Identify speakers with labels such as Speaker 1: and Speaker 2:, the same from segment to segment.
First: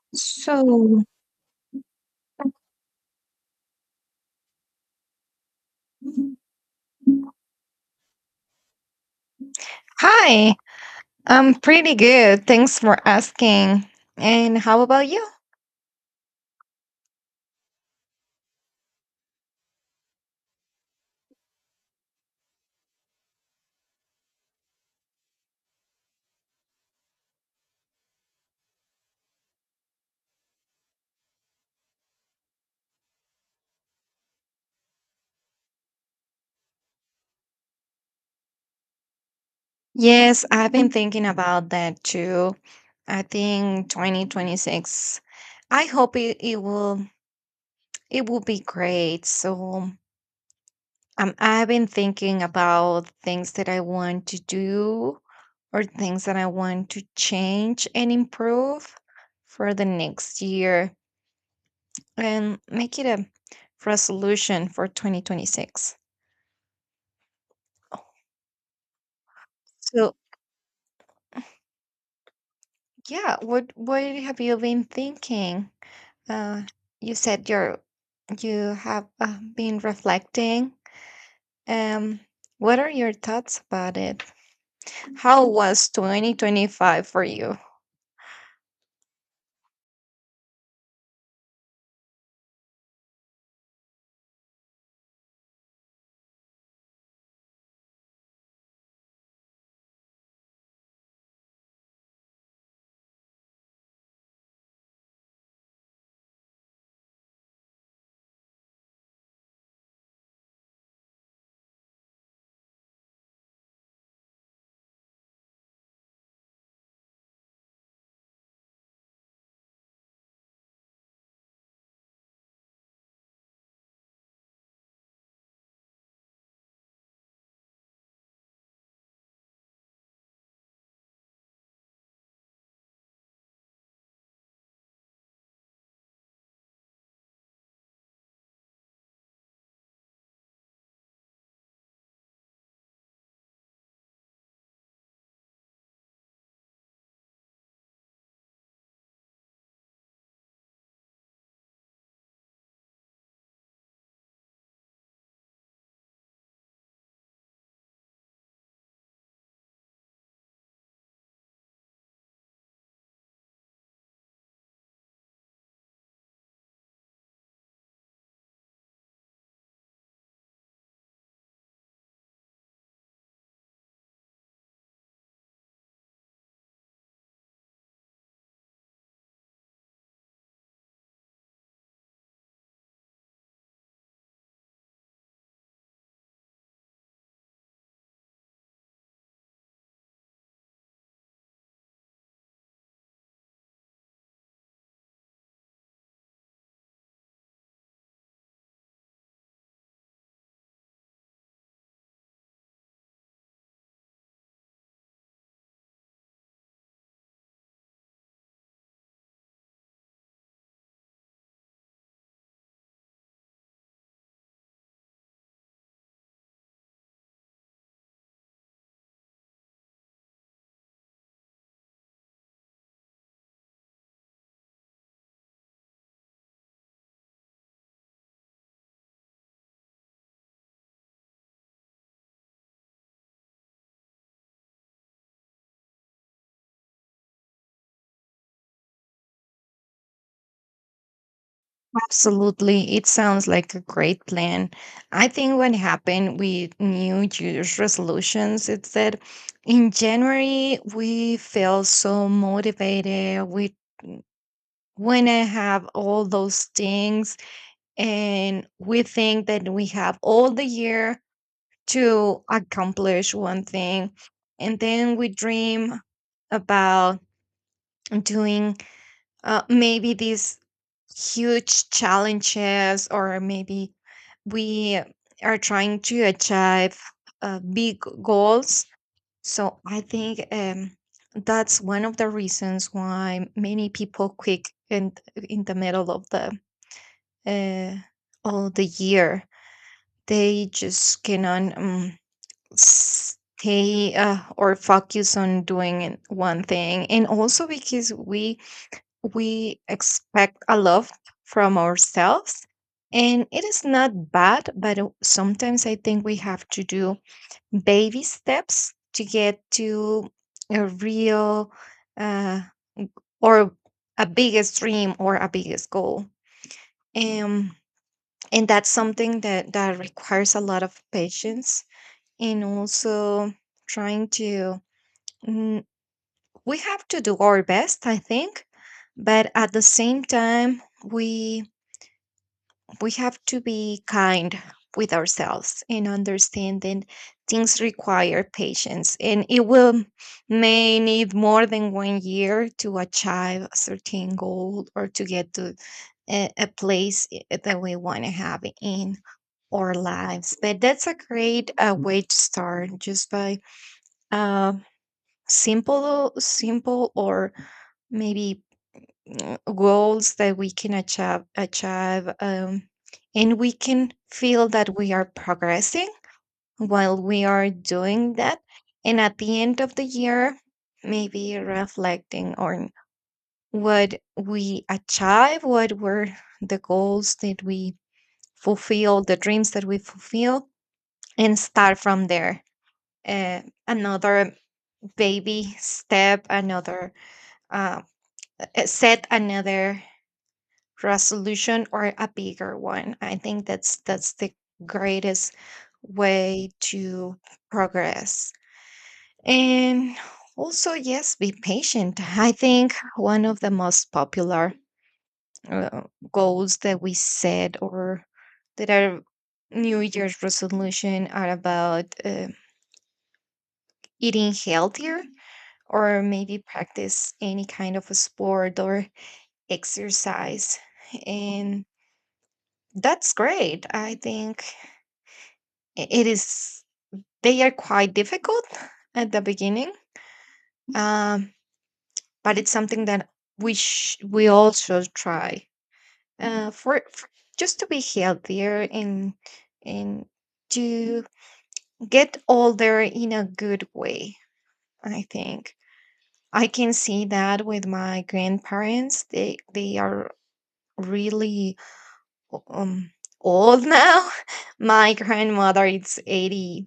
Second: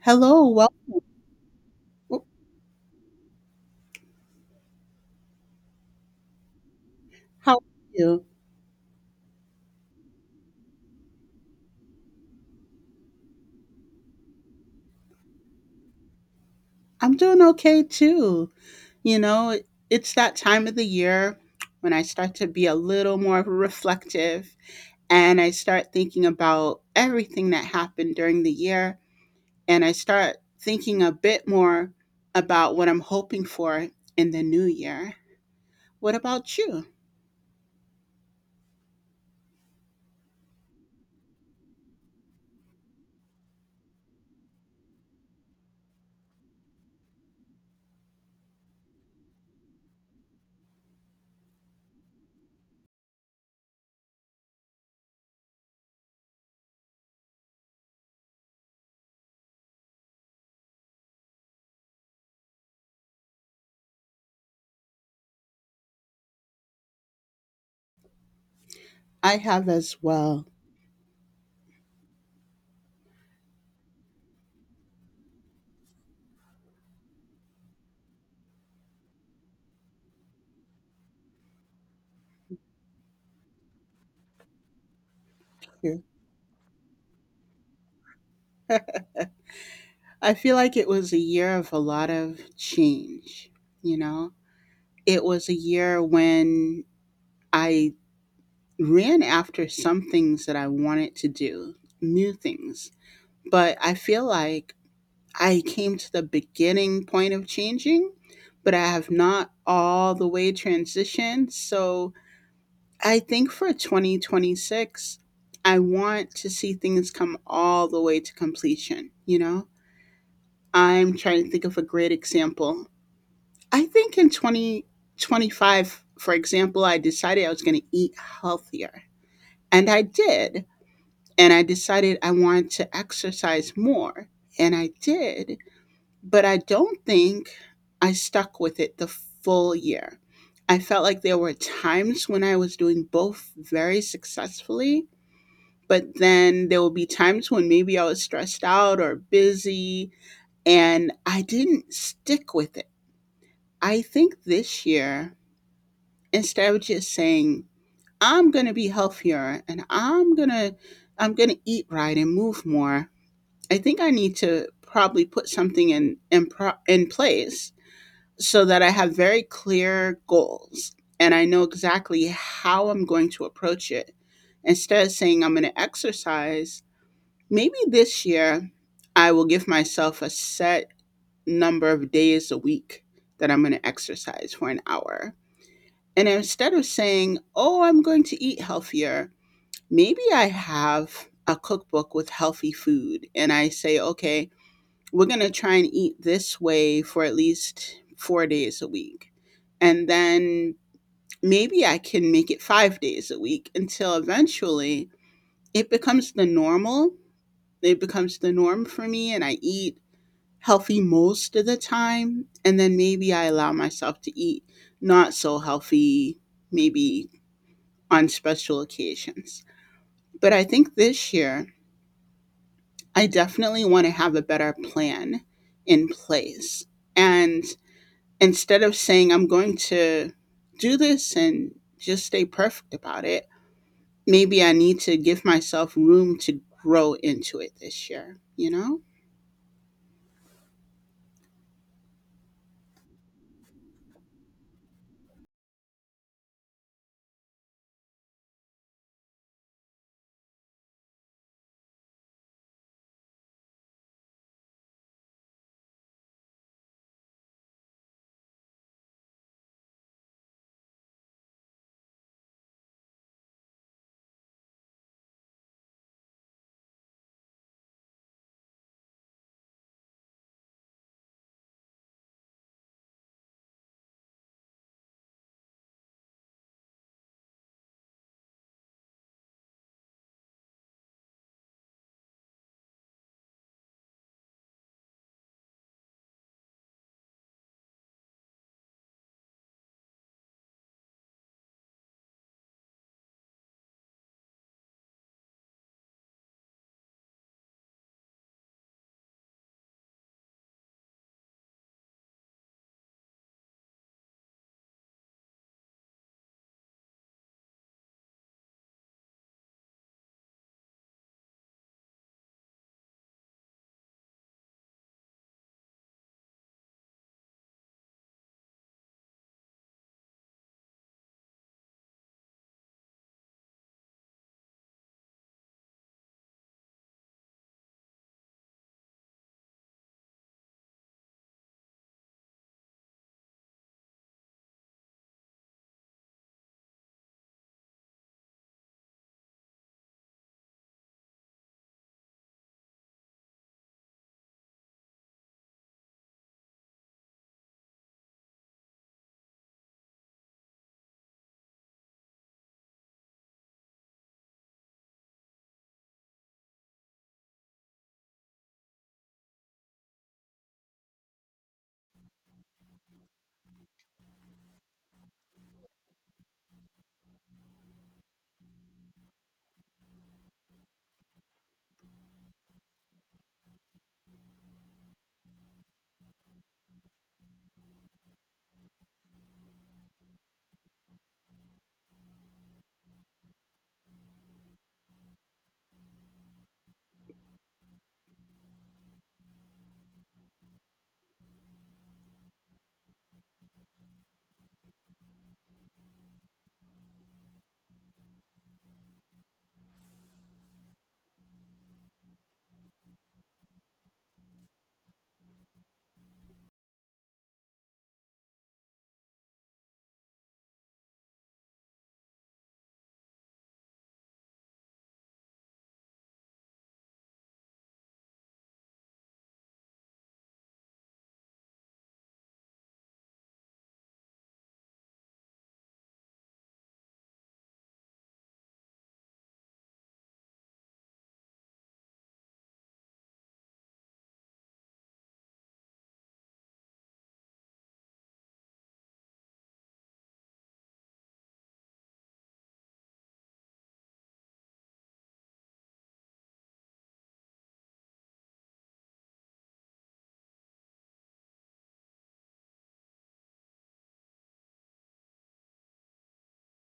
Speaker 1: Hello, well,
Speaker 2: So,
Speaker 1: oh, how are you?
Speaker 2: hi, I'm pretty good. Thanks for asking. And how about you?
Speaker 1: I'm doing okay too. You know, it's that time of the year when I start to be a little more reflective and I start thinking about everything that happened during the year and I start thinking a bit more about what I'm hoping for in the new year. What about you?
Speaker 2: Yes, I've been thinking about that too. I think 2026. I hope it, it will be great. So, I've been thinking about things that I want to do or things that I want to change and improve for the next year and make it a resolution for 2026.
Speaker 1: I have as
Speaker 2: So,
Speaker 1: well.
Speaker 2: yeah, what have you been thinking? Uh, you said you're you have been reflecting. Um, what are your thoughts about it? How was 2025 for you?
Speaker 1: I feel like it was a year of a lot of change, you know? It was a year when I ran after some things that I wanted to do, new things. But I feel like I came to the beginning point of changing, but I have not all the way transitioned. So I think for 2026, I want to see things come all the way to completion. You know, I'm trying to think of a great example. I think in 2025, for example, I decided I was going to eat healthier. And I did and I decided I wanted to exercise more, and I did, but I don't think I stuck with it the full year. I felt like there were times when I was doing both very successfully, but then there would be times when maybe I was stressed out or busy and I didn't stick with it. I think this year, instead of just saying, I'm going to be healthier and I'm going to eat right and move more. I think I need to probably put something in place so that I have very clear goals and I know exactly how I'm going to approach it. Instead of saying I'm going to exercise, maybe this year I will give myself a set number of days a week that I'm going to exercise for an hour. And instead of saying, "Oh, I'm going to eat healthier," maybe I have a cookbook with healthy food and I say, "Okay, we're going to try and eat this way for at least 4 days a week. And then maybe I can make it 5 days a week until eventually it becomes the normal. It becomes the norm for me, and I eat healthy most of the time. And then maybe I allow myself to eat not so healthy, maybe on special occasions. But I think this year, I definitely want to have a better plan in place. And instead of saying I'm going to do this and just stay perfect about it, maybe I need to give myself room to grow into it this year, you know?
Speaker 2: Absolutely. It sounds like a great plan. I think what happened with New Year's resolutions is that in January we feel so motivated. We want to have all those things and we think that we have all the year to accomplish one thing. And then we dream about doing maybe this huge challenges, or maybe we are trying to achieve big goals. So I think that's one of the reasons why many people quit in the middle uh, of the year. They just cannot stay or focus on doing one thing, and also because we expect a lot from ourselves. And it is not bad, but sometimes I think we have to do baby steps to get to a real uh, or a biggest dream or a biggest goal. um, and that's something that requires a lot of patience, and also trying to mm, we have to do our best I think. But at the same time we have to be kind with ourselves and understand that things require patience, and it will may need more than one year to achieve a certain goal or to get to a place that we want to have in our lives. But that's a great way to start, just by uh, simple or maybe goals that we can achieve, and we can feel that we are progressing while we are doing that. And at the end of the year, maybe reflecting on what we achieve, what were the goals that we fulfill, the dreams that we fulfill, and start from there. Uh, Another baby step, another uh, set, another resolution, or a bigger one. I think that's the greatest way to progress. And also, yes, be patient. I think one of the most popular uh, goals that we set, or that are New Year's resolution, are about eating healthier, or maybe practice any kind of a sport or exercise. And that's great. I think it is they are quite difficult at the beginning, um, but it's something that we also try for just to be healthier, and to get older in a good way. I think I can see that with my grandparents. They are really um old now. My grandmother is 80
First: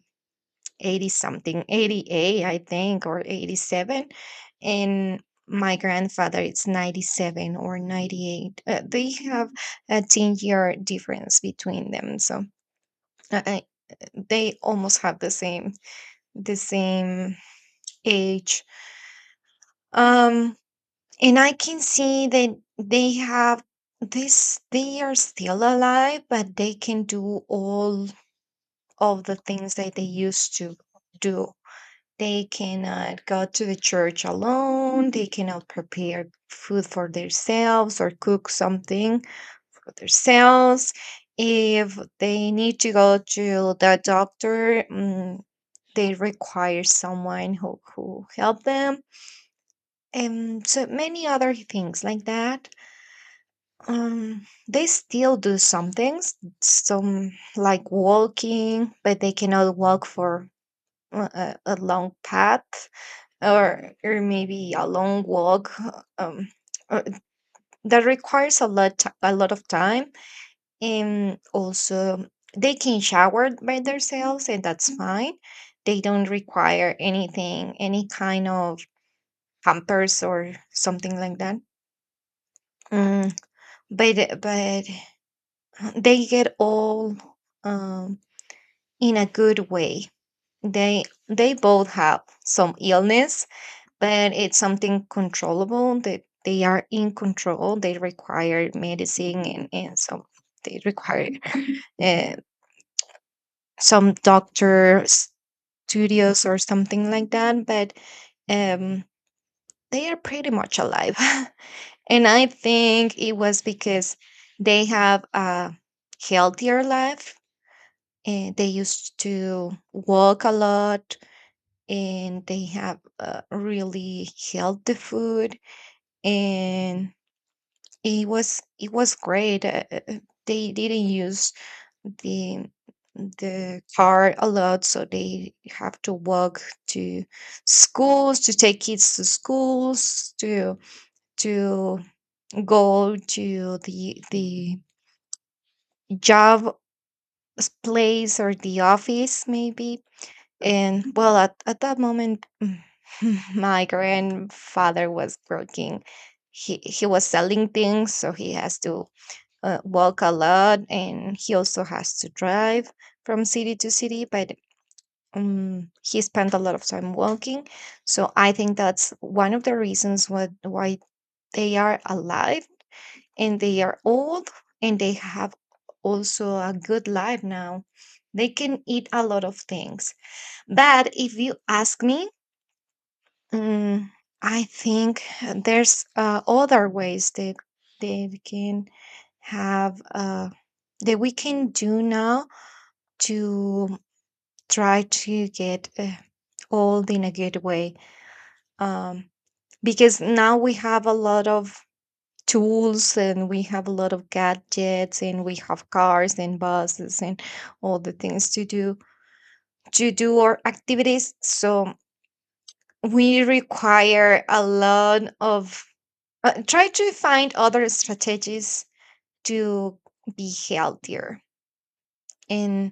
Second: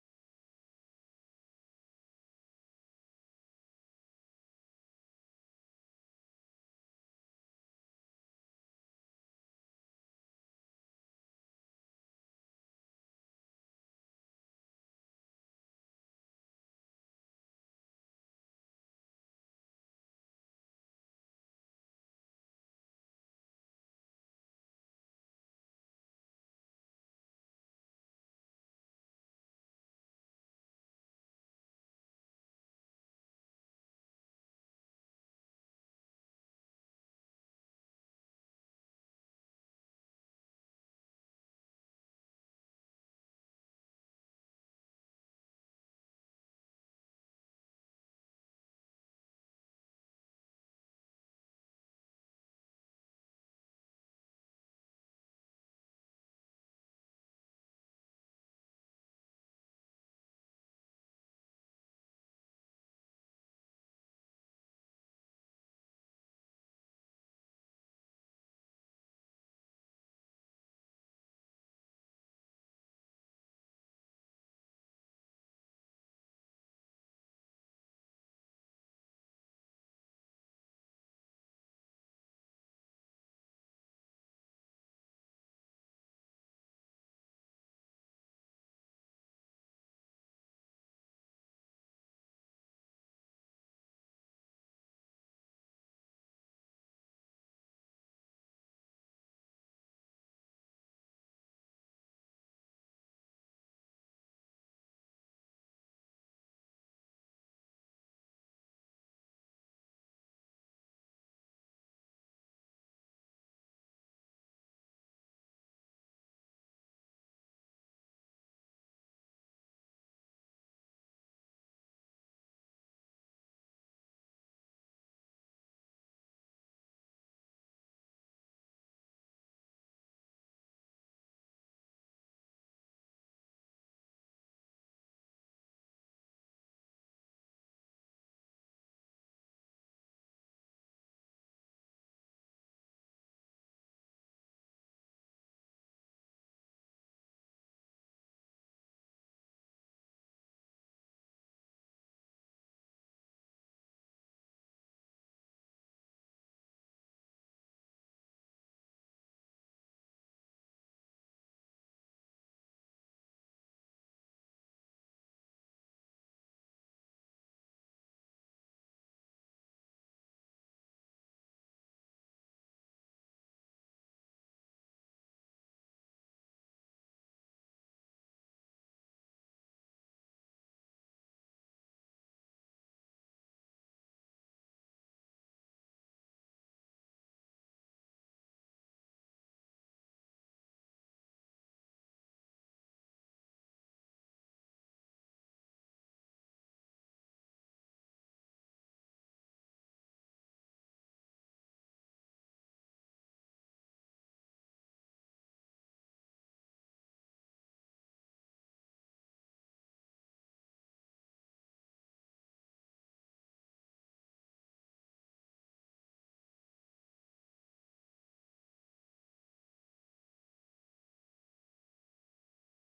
Speaker 2: 80 something, 88 I think, or 87. And my grandfather is 97 or 98. They have a 10-year difference between them. So uh, uh, they almost have the same age. um and I can see that they have this they are still alive, but they can do all of the things that they used to do. They cannot go to the church alone. They cannot prepare food for themselves, or cook something for themselves. If they need to go to the doctor, they require someone who help them. And so many other things like that. They still do some things, some like walking, but they cannot walk for a long path, or maybe a long walk um uh, that requires a lot a lot of time. And also they can shower by themselves, and that's fine. They don't require anything, any kind of pampers or something like that. Mm, but but they get all um in a good way. They both have some illness, but it's something controllable, that they are in control. They require medicine, and so they require uh, some doctor studios or something like that. But um, they are pretty much alive. And I think it was because they have a healthier life, and they used to walk a lot, and they have really healthy food. And it was great. They didn't use the the car a lot, so they have to walk to schools, to take kids to schools, to go to the job place, or the office maybe. And well, at that moment, my grandfather was working. He was selling things, so he has to walk a lot, and he also has to drive from city to city. But he spent a lot of time walking. So I think that's one of the reasons why they are alive, and they are old, and they have also a good life now. They can eat a lot of things. But if you ask me, Mm, I think there's other ways that that we can have that we can do now to try to get old in a good way. Um, because now we have a lot of tools, and we have a lot of gadgets, and we have cars and buses and all the things to do our activities. So we require a lot of try to find other strategies to be healthier. And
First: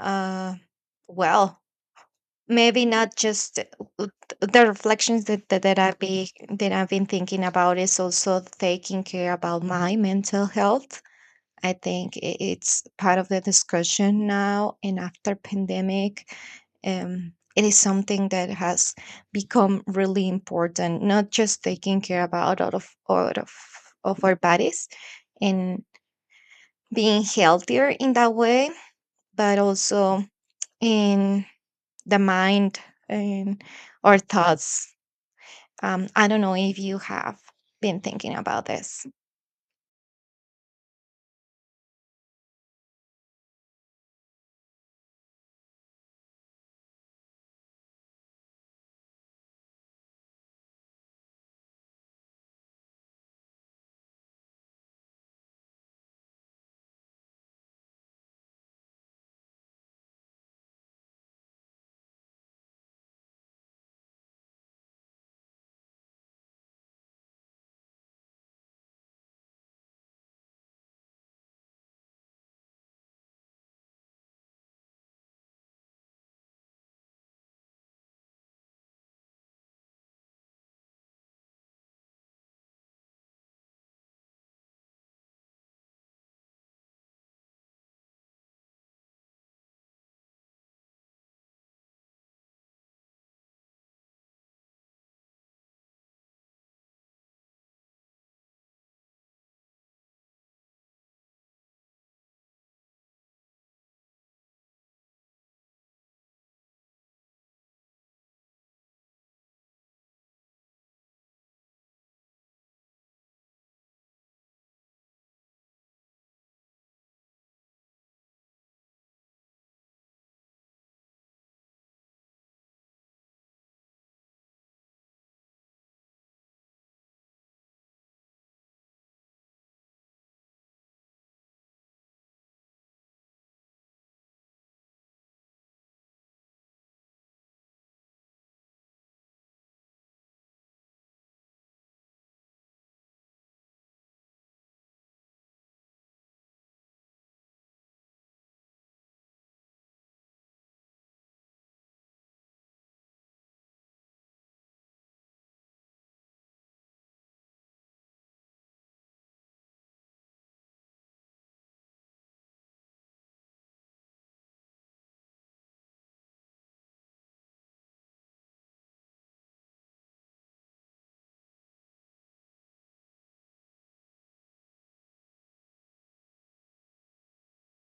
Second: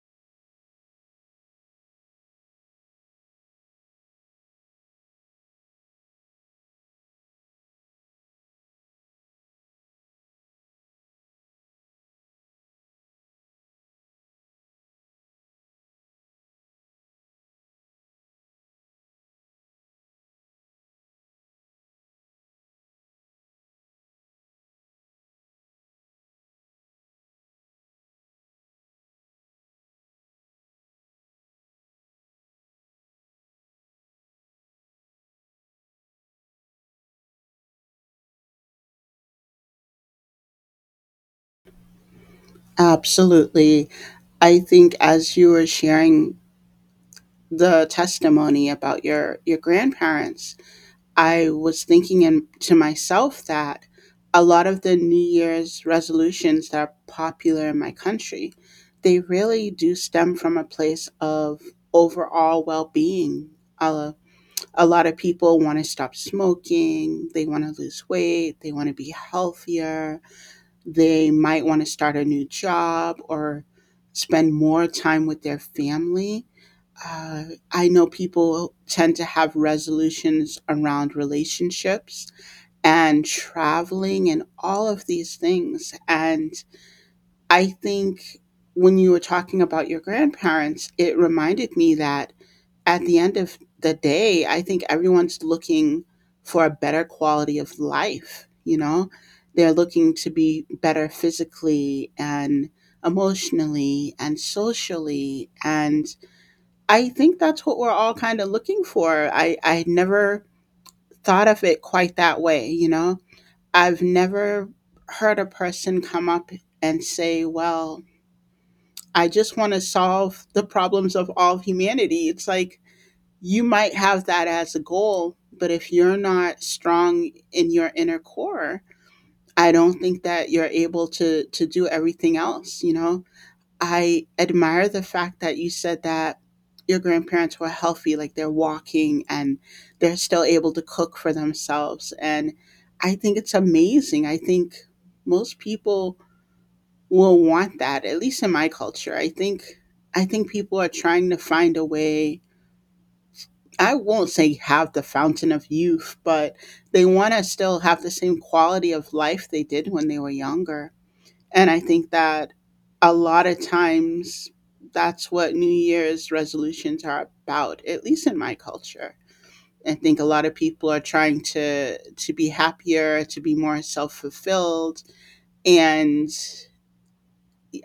Speaker 2: uh well maybe not just uh, the reflections that I've been thinking about, is also taking care about my mental health. I think it's part of the discussion now, and after pandemic. It is something that has become really important, not just taking care about out of our bodies, and being healthier in that way, but also in the mind and our thoughts. I don't know if you have been thinking about this.
Speaker 1: Absolutely. I think as you were sharing the testimony about your grandparents, I was thinking to myself that a lot of the New Year's resolutions that are popular in my country, they really do stem from a place of overall well-being. Uh, a lot of people want to stop smoking, they want to lose weight, they want to be healthier, they might want to start a new job or spend more time with their family. uh, I know people tend to have resolutions around relationships and traveling and all of these things. And I think when you were talking about your grandparents, it reminded me that at the end of the day, I think everyone's looking for a better quality of life, you know? They're looking to be better physically and emotionally and socially. And I think that's what we're all kind of looking for. I never thought of it quite that way, you know? I've never heard a person come up and say, well, I just want to solve the problems of all of humanity. It's like you might have that as a goal, but if you're not strong in your inner core, I don't think that you're able to do everything else, you know? I admire the fact that you said that your grandparents were healthy, like they're walking and they're still able to cook for themselves. And I think it's amazing. I think most people will want that, at least in my culture. I think people are trying to find a way. I won't say have the fountain of youth, but they want to still have the same quality of life they did when they were younger and I think that a lot of times that's what New Year's resolutions are about, at least in my culture. I think a lot of people are trying to be happier, to be more self-fulfilled. And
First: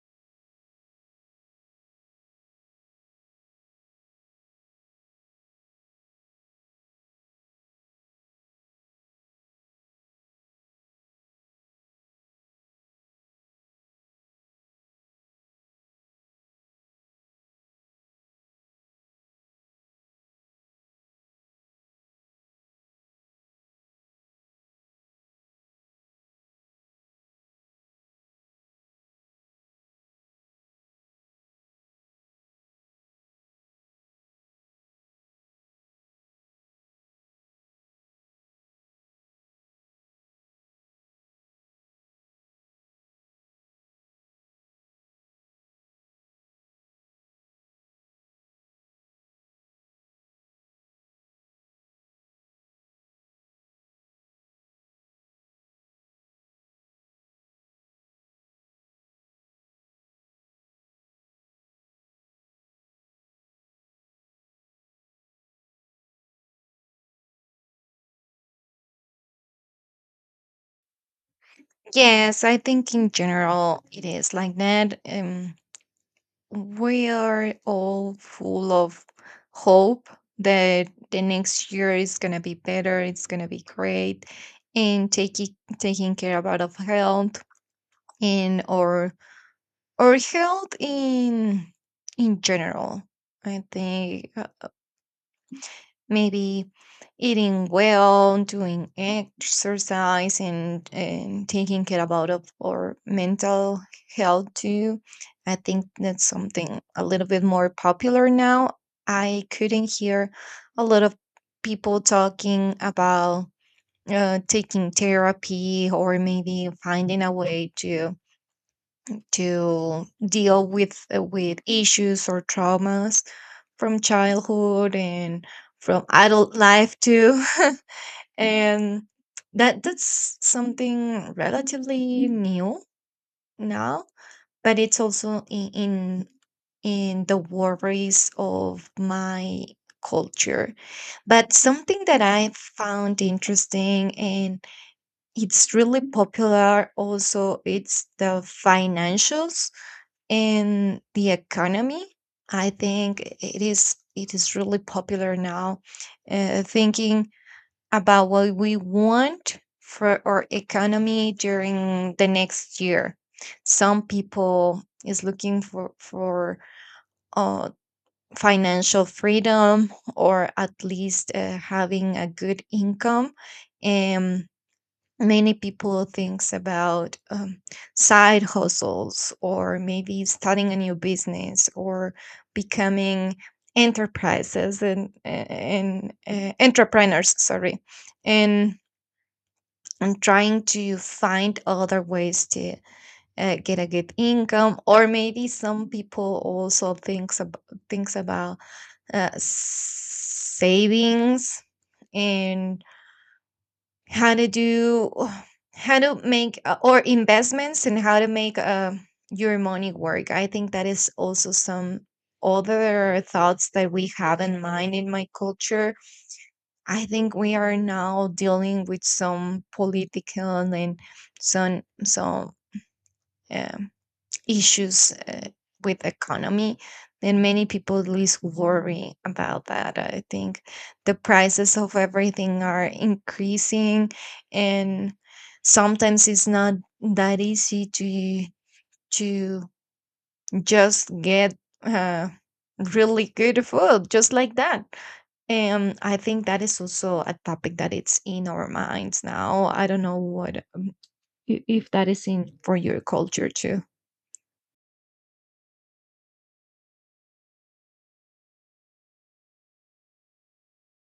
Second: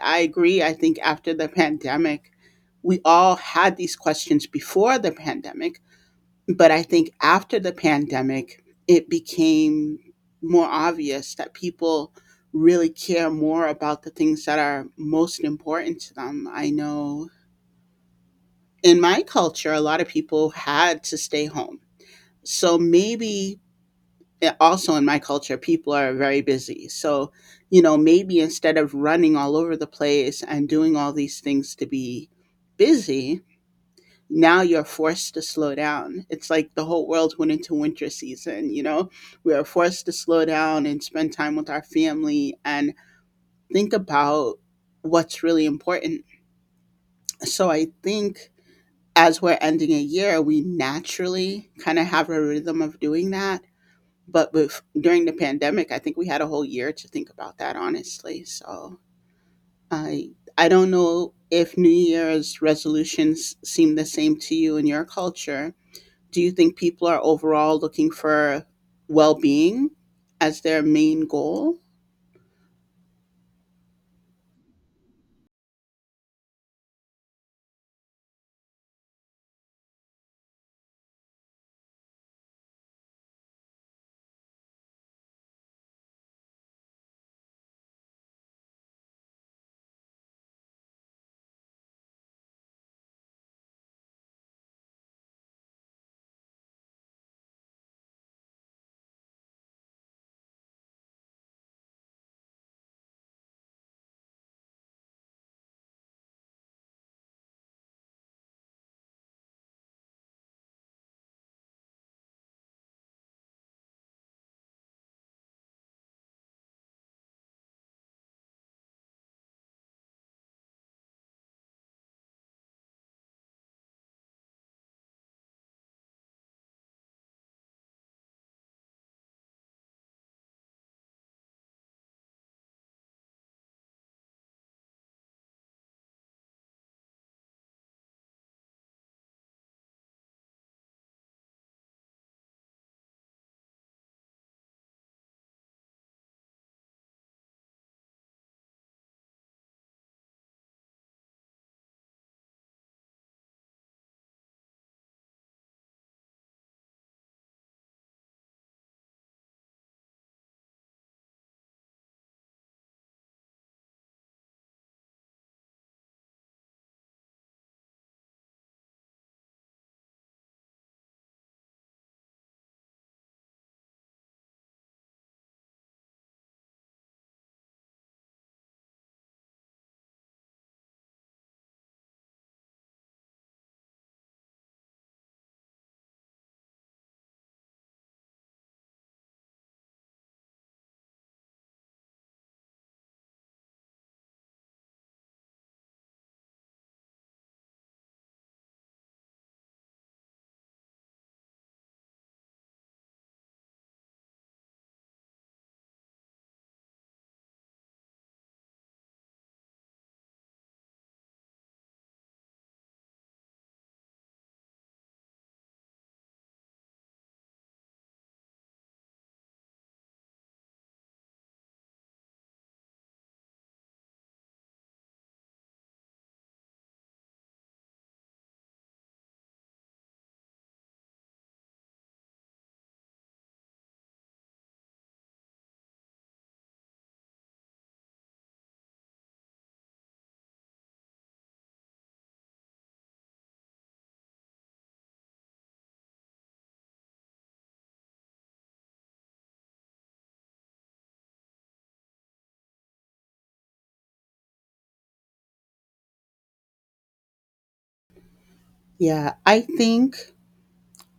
Speaker 1: I agree, I think after the pandemic, we all had these questions before the pandemic, but I think after the pandemic, it became more obvious that people really care more about the things that are most important to them. I know in my culture, a lot of people had to stay home. So maybe also in my culture, people are very busy. So, you know, maybe instead of running all over the place and doing all these things to be busy, now you're forced to slow down. It's like the whole world went into winter season, you know? We are forced to slow down and spend time with our family and think about what's really important. So I think as we're ending a year, we naturally kind of have a rhythm of doing that. But with during the pandemic, I think we had a whole year to think about that honestly. So I I don't know if New Year's resolutions seem the same to you in your culture. Do you think people are overall looking for well being as their main goal?
Speaker 2: Yes, I think in general it is like that. We are all full of hope that the next year is going to be better, it's going to be great. And taking care about of health, and or health in general, I think. Maybe eating well, doing exercise, and taking care about of our mental health too. I think that's something a little bit more popular now. I couldn't hear a lot of people talking about taking therapy, or maybe finding a way to deal with issues or traumas from childhood and from adult life too. And that's something relatively new now, but it's also in the worries of my culture. But something that I found interesting, and it's really popular also, it's the financials and the economy. I think it is really popular now, thinking about what we want for our economy during the next year. Some people is looking for uh, financial freedom, or at least having a good income. Many people thinks about side hustles, or maybe starting a new business, or becoming enterprises, and entrepreneurs, sorry. and and trying to find other ways to get a good income. Or maybe some people also thinks about savings, and how to do how to make or investments, and how to make your money work. I think that is also some other thoughts that we have in mind in my culture. I think we are now dealing with some political and some um, issues with the economy. And many people least worry about that. I think the prices of everything are increasing, and sometimes it's not that easy to just get uh, really good food just like that. I think that is also a topic that it's in our minds now. I don't know what if that is in for your culture too.
Speaker 1: Yeah, I think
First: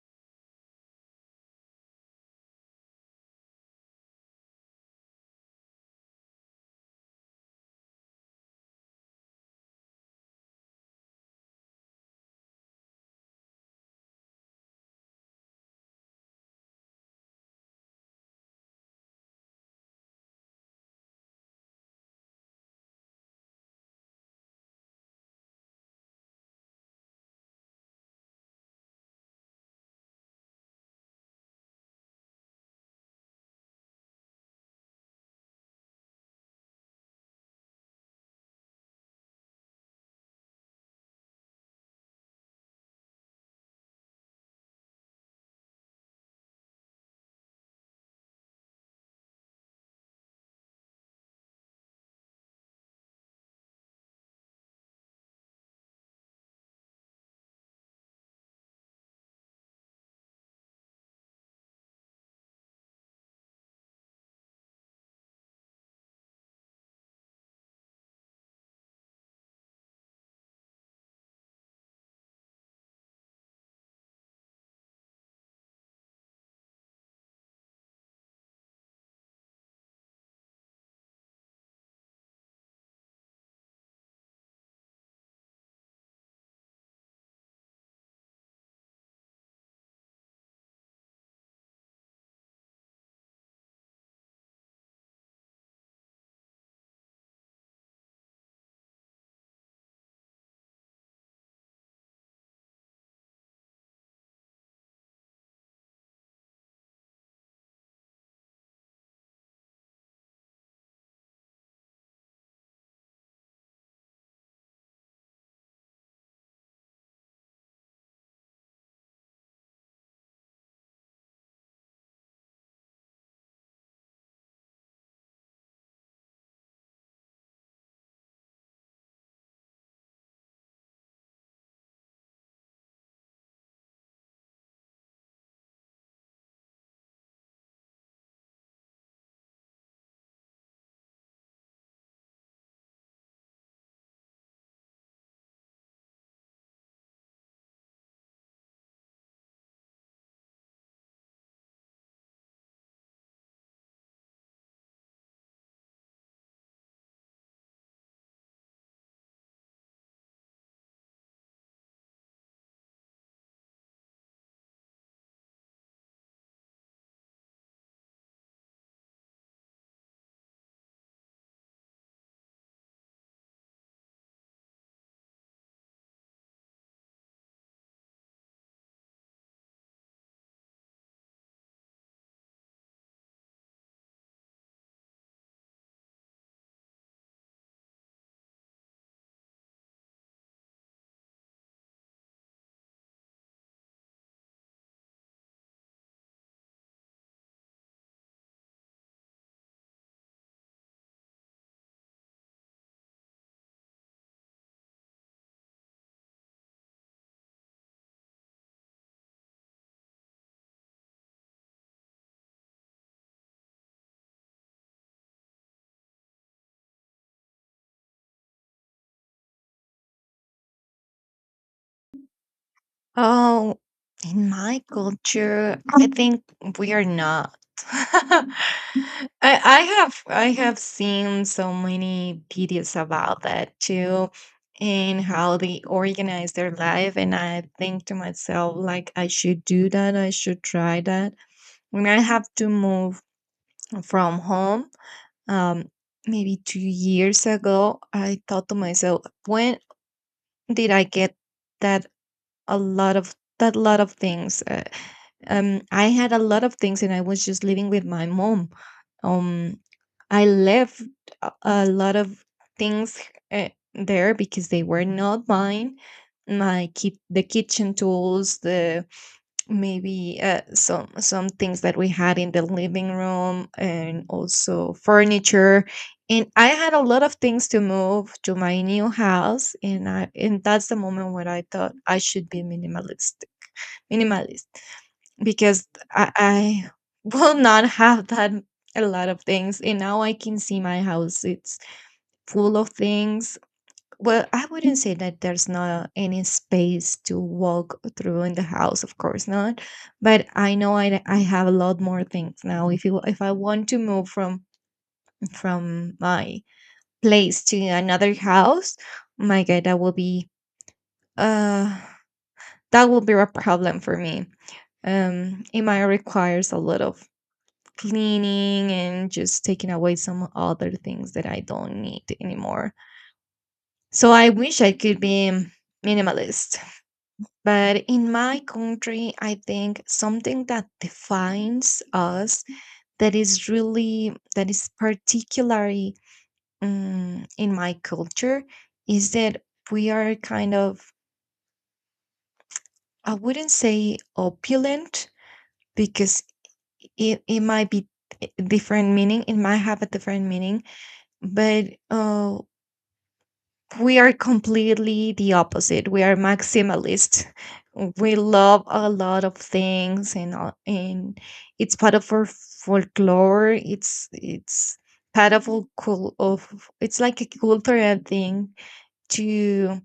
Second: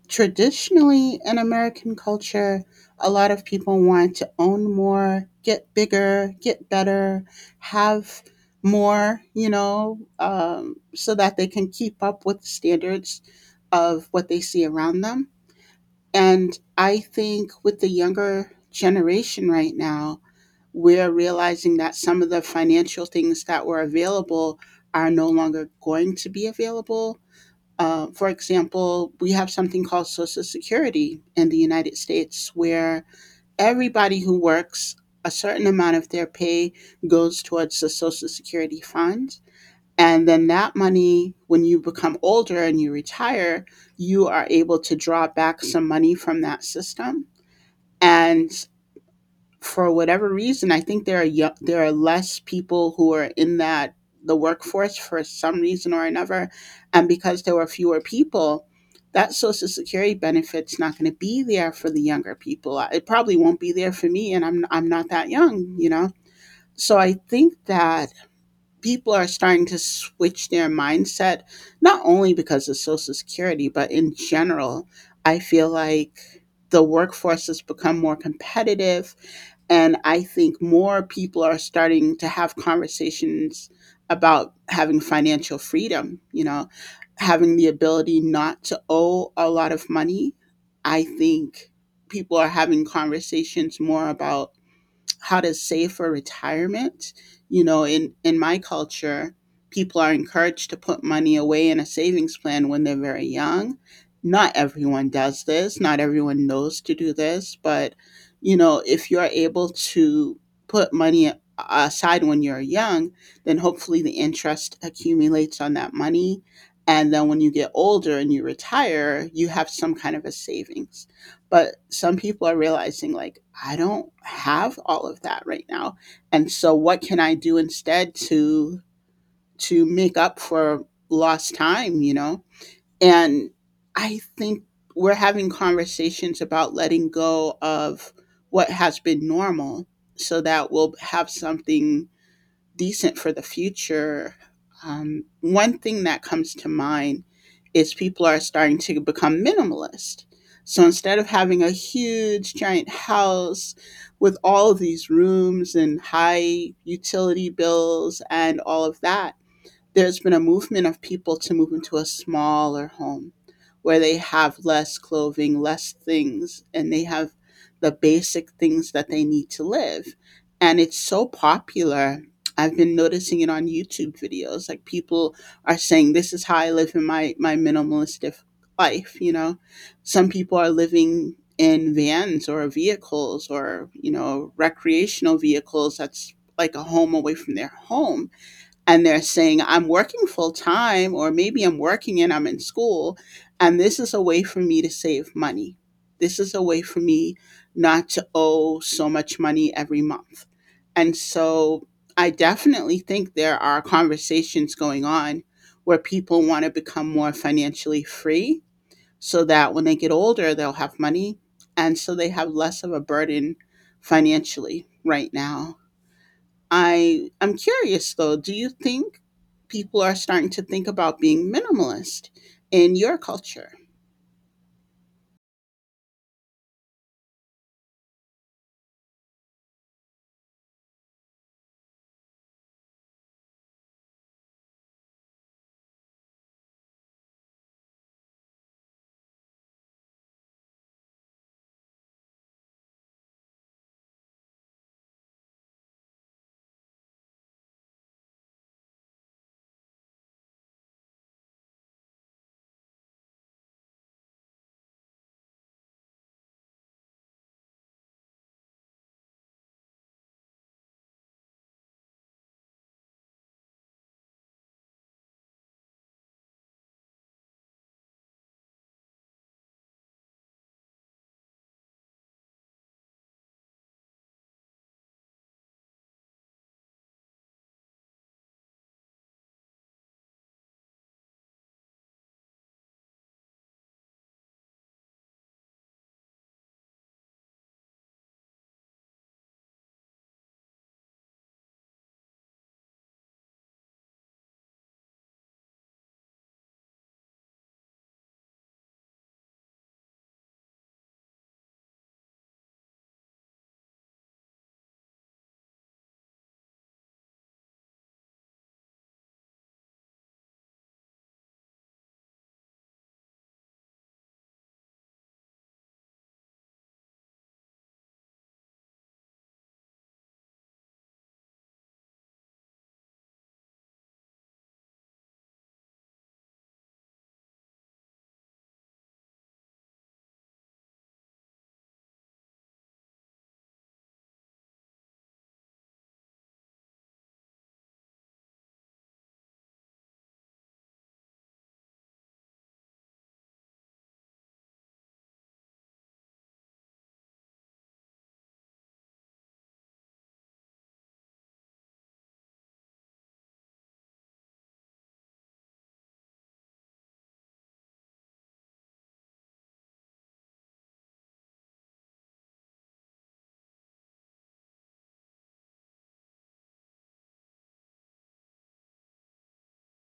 Speaker 1: traditionally in American culture, a lot of people want to own more, get bigger, get better, have more, you know, so that they can keep up with the standards of what they see around them. And I think with the younger generation right now, we're realizing that some of the financial things that were available are no longer going to be available. For example, we have something called Social Security in the United States where everybody who works a certain amount of their pay goes towards the Social Security fund. And then that money, when you become older and you retire, you are able to draw back some money from that system. And for whatever reason, I think there are there are less people who are in that the workforce for some reason or another, and because there were fewer people, that Social Security benefit's not going to be there for the younger people. It probably won't be there for me, and I'm not that young, you know. So I think that people are starting to switch their mindset, not only because of Social Security, but in general. I feel like the workforce has become more competitive and I think more people are starting to have conversations about having financial freedom, you know, having the ability not to owe a lot of money. I think people are having conversations more about how to save for retirement. You know, in my culture, people are encouraged to put money away in a savings plan when they're very young. Not everyone does this. Not everyone knows to do this, but you know, if you're able to put money aside when you're young, then hopefully the interest accumulates on that money and then when you get older and you retire, you have some kind of a savings but some people are realizing, like, I don't have all of that right now. And so what can I do instead to make up for lost time, you know? And I think we're having conversations about letting go of what has been normal so that we'll have something decent for the future. One thing that comes to mind is people are starting to become minimalist. So instead of having a huge giant house with all of these rooms and high utility bills and all of that, there's been a movement of people to move into a smaller home where they have less clothing, less things, and they have the basic things that they need to live. And it's so popular. I've been noticing it on YouTube videos. Like people are saying, this is how I live in my minimalistic life, you know? Some people are living in vans or vehicles or, you know, recreational vehicles that's like a home away from their home and they're saying I'm working full time or maybe I'm working and I'm in school and this is a way for me to save money. This is a way for me not to owe so much money every month. And so I definitely think there are conversations going on where people want to become more financially free so that when they get older they'll have money and so they have less of a burden financially right now. I'm curious though. Do you think people are starting to think about being minimalist in your culture?
Speaker 2: Oh, in my culture, I think we are not. I, I have seen so many videos about that too, and how they organize their life. And I think to myself, like I should do that. I should try that. When I have to move from home, um, maybe 2 years ago, I thought to myself, when did I get that a lot of that lot of things? I had a lot of things, and I was just living with my mom. Um, I left a lot of things there because they were not mine. The kitchen tools, the maybe some things that we had in the living room, and also furniture. And I had a lot of things to move to my new house, and that's the moment where I thought I should be minimalist because I will not have that a lot of things. And now I can see my house it's full of things. Well, I wouldn't say that there's not any space to walk through in the house, of course not, but I know I have a lot more things now. If I want to move from my place to another house, my god, uh that will be a problem for me. It might requires a lot of cleaning and just taking away some other things that I don't need anymore. So I wish I could be minimalist. But in my country, I think something that defines us, that is really, that is particularly in my culture, is that we are kind of, I wouldn't say opulent, because it might be it might have a different meaning, but uh, we are completely the opposite. We are maximalist. We love a lot of things, and and it's part of our folklore. It's part of it's like a cultural thing to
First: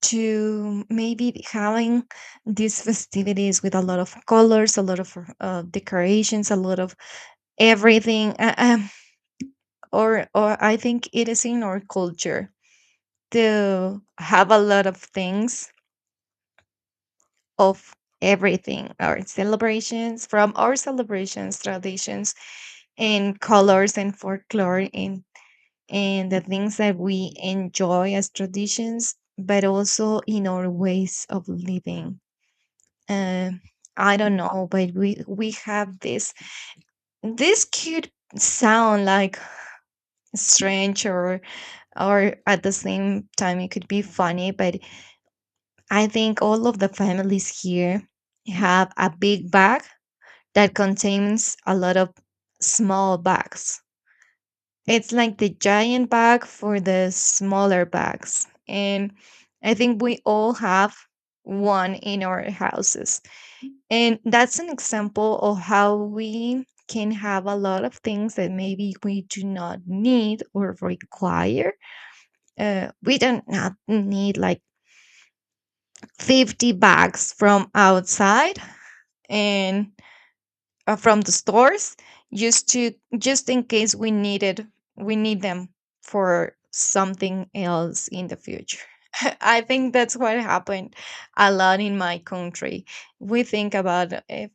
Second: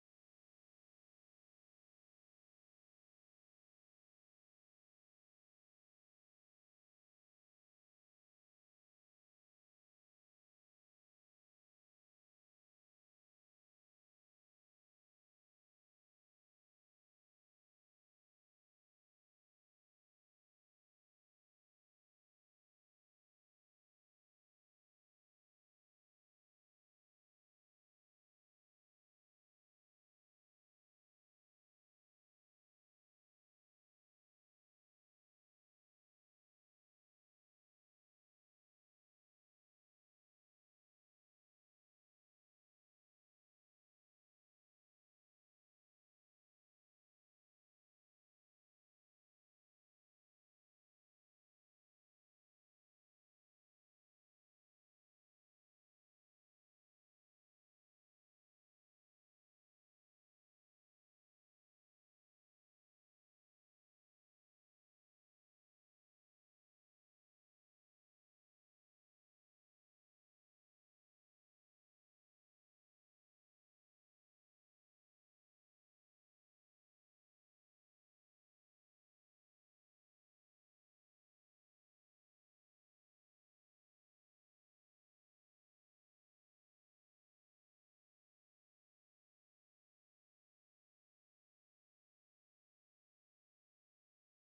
Speaker 2: to maybe having these festivities with a lot of colors, a lot of decorations, a lot of everything. Or I think it is in our culture to have a lot of things of everything. Our celebrations, from our celebrations, traditions and colors and folklore and the things that we enjoy as traditions, but also in our ways of living. uh, I don't know, but we have this. This could sound like strange, or at the same time it could be funny, but I think all of the families here have a big bag that contains a lot of small bags. It's like the giant bag for the smaller bags. And I think we all have one in our houses. And that's an example of how we can have a lot of things that maybe we do not need or require. We don't not need like 50 bags from outside and from the stores, just to just in case we need them for something else in the future. I think that's what happened a lot in my country. We think about if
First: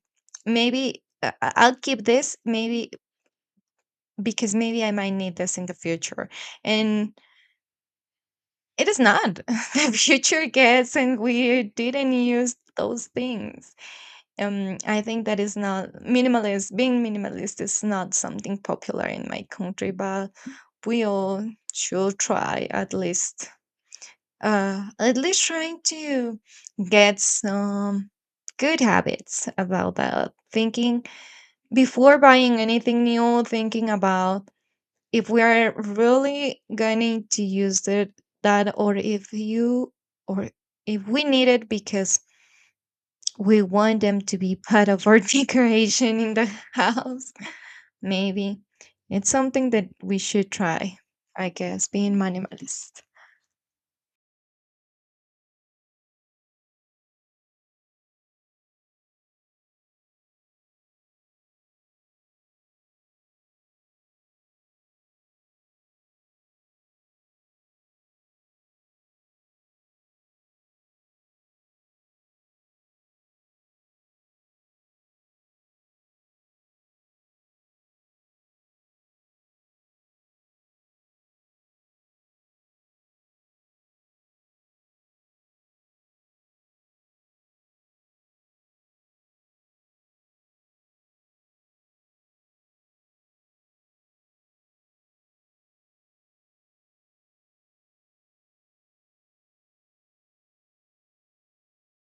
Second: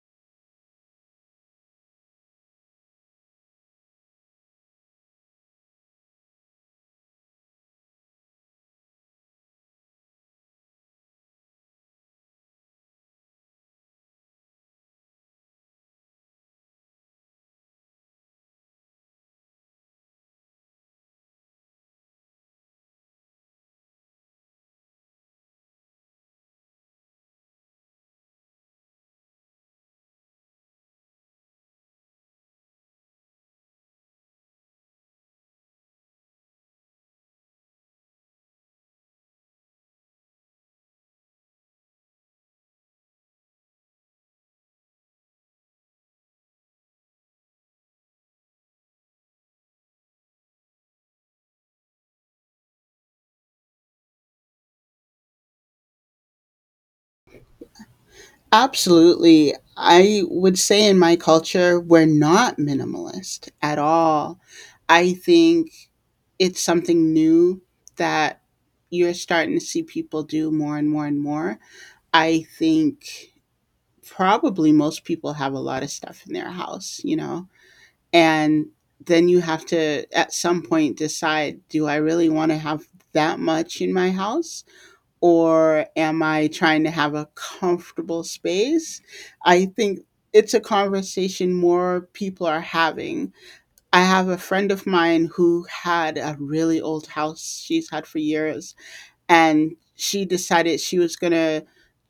Speaker 2: maybe I'll keep this, maybe because maybe I might need this in the future. And it is not the future gets and we didn't use those things. I think that is not minimalist. Being minimalist is not something popular in my country, but we all should try at least trying to get some good habits about that. Thinking before buying anything new, thinking about if we are really going to use that or if you or if we need it because we want them to be part of our decoration in the house. Maybe it's something that we should try, I guess, being minimalist.
Speaker 1: Absolutely. I would say in my culture we're not minimalist at all. I think it's something new that you're starting to see people do more and more and more. I think probably most people have a lot of stuff in their house, you know, and then you have to at some point decide, do I really want to have that much in my house or am I trying to have a comfortable space? I think it's a conversation more people are having. I have a friend of mine who had a really old house she's had for years and she decided she was going to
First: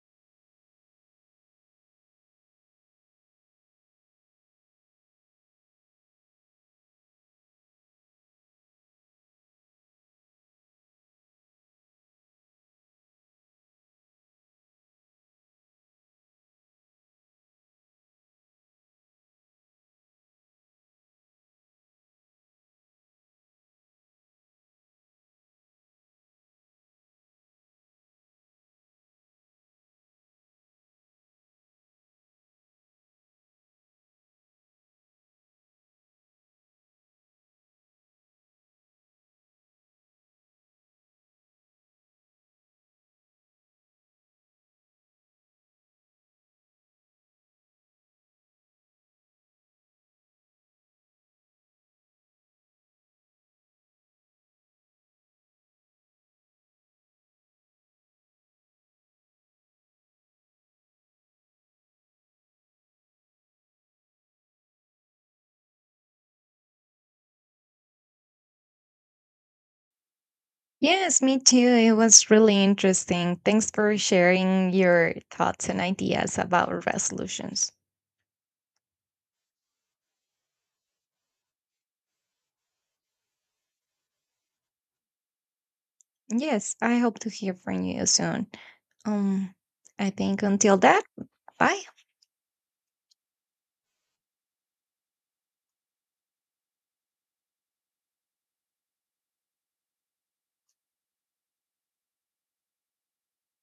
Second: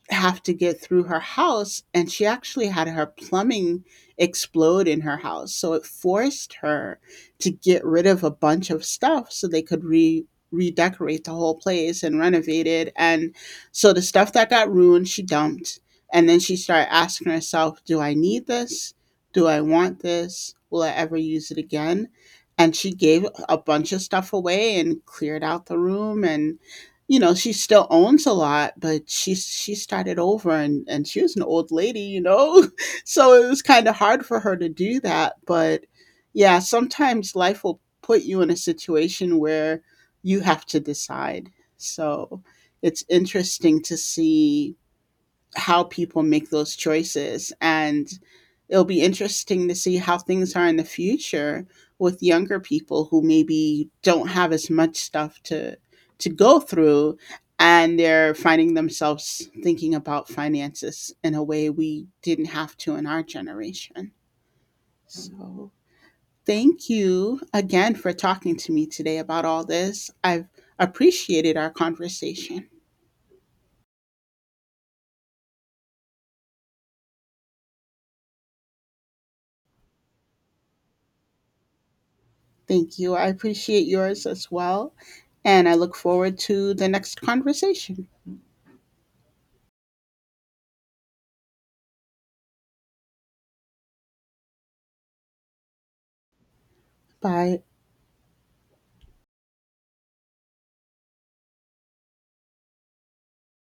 Speaker 1: have to get through her house and she actually had her plumbing explode in her house so it forced her to get rid of a bunch of stuff so they could re redecorate the whole place and renovate it. And so the stuff that got ruined she dumped, and then she started asking herself, do I need this, do I want this, will I ever use it again? And she gave a bunch of stuff away and cleared out the room, and you know, she still owns a lot, but she started over, and she was an old lady, you know. So it was kind of hard for her to do that, but yeah, sometimes life will put you in a situation where you have to decide. So it's interesting to see how people make those choices and it'll be interesting to see how things are in the future with younger people who maybe don't have as much stuff to go through and they're finding themselves thinking about finances in a way we didn't have to in our generation. So, thank you again for talking to me today about all this. I've
Speaker 2: Yes, me too.
Speaker 1: appreciated our
Speaker 2: It was really
Speaker 1: conversation.
Speaker 2: interesting. Thanks for sharing your thoughts and ideas about resolutions.
Speaker 1: Thank you. I appreciate yours as well. And I look forward to
Speaker 2: Yes,
Speaker 1: the
Speaker 2: I hope
Speaker 1: next
Speaker 2: to hear from you
Speaker 1: conversation.
Speaker 2: soon. Um, I think until that, bye.
Speaker 1: Bye.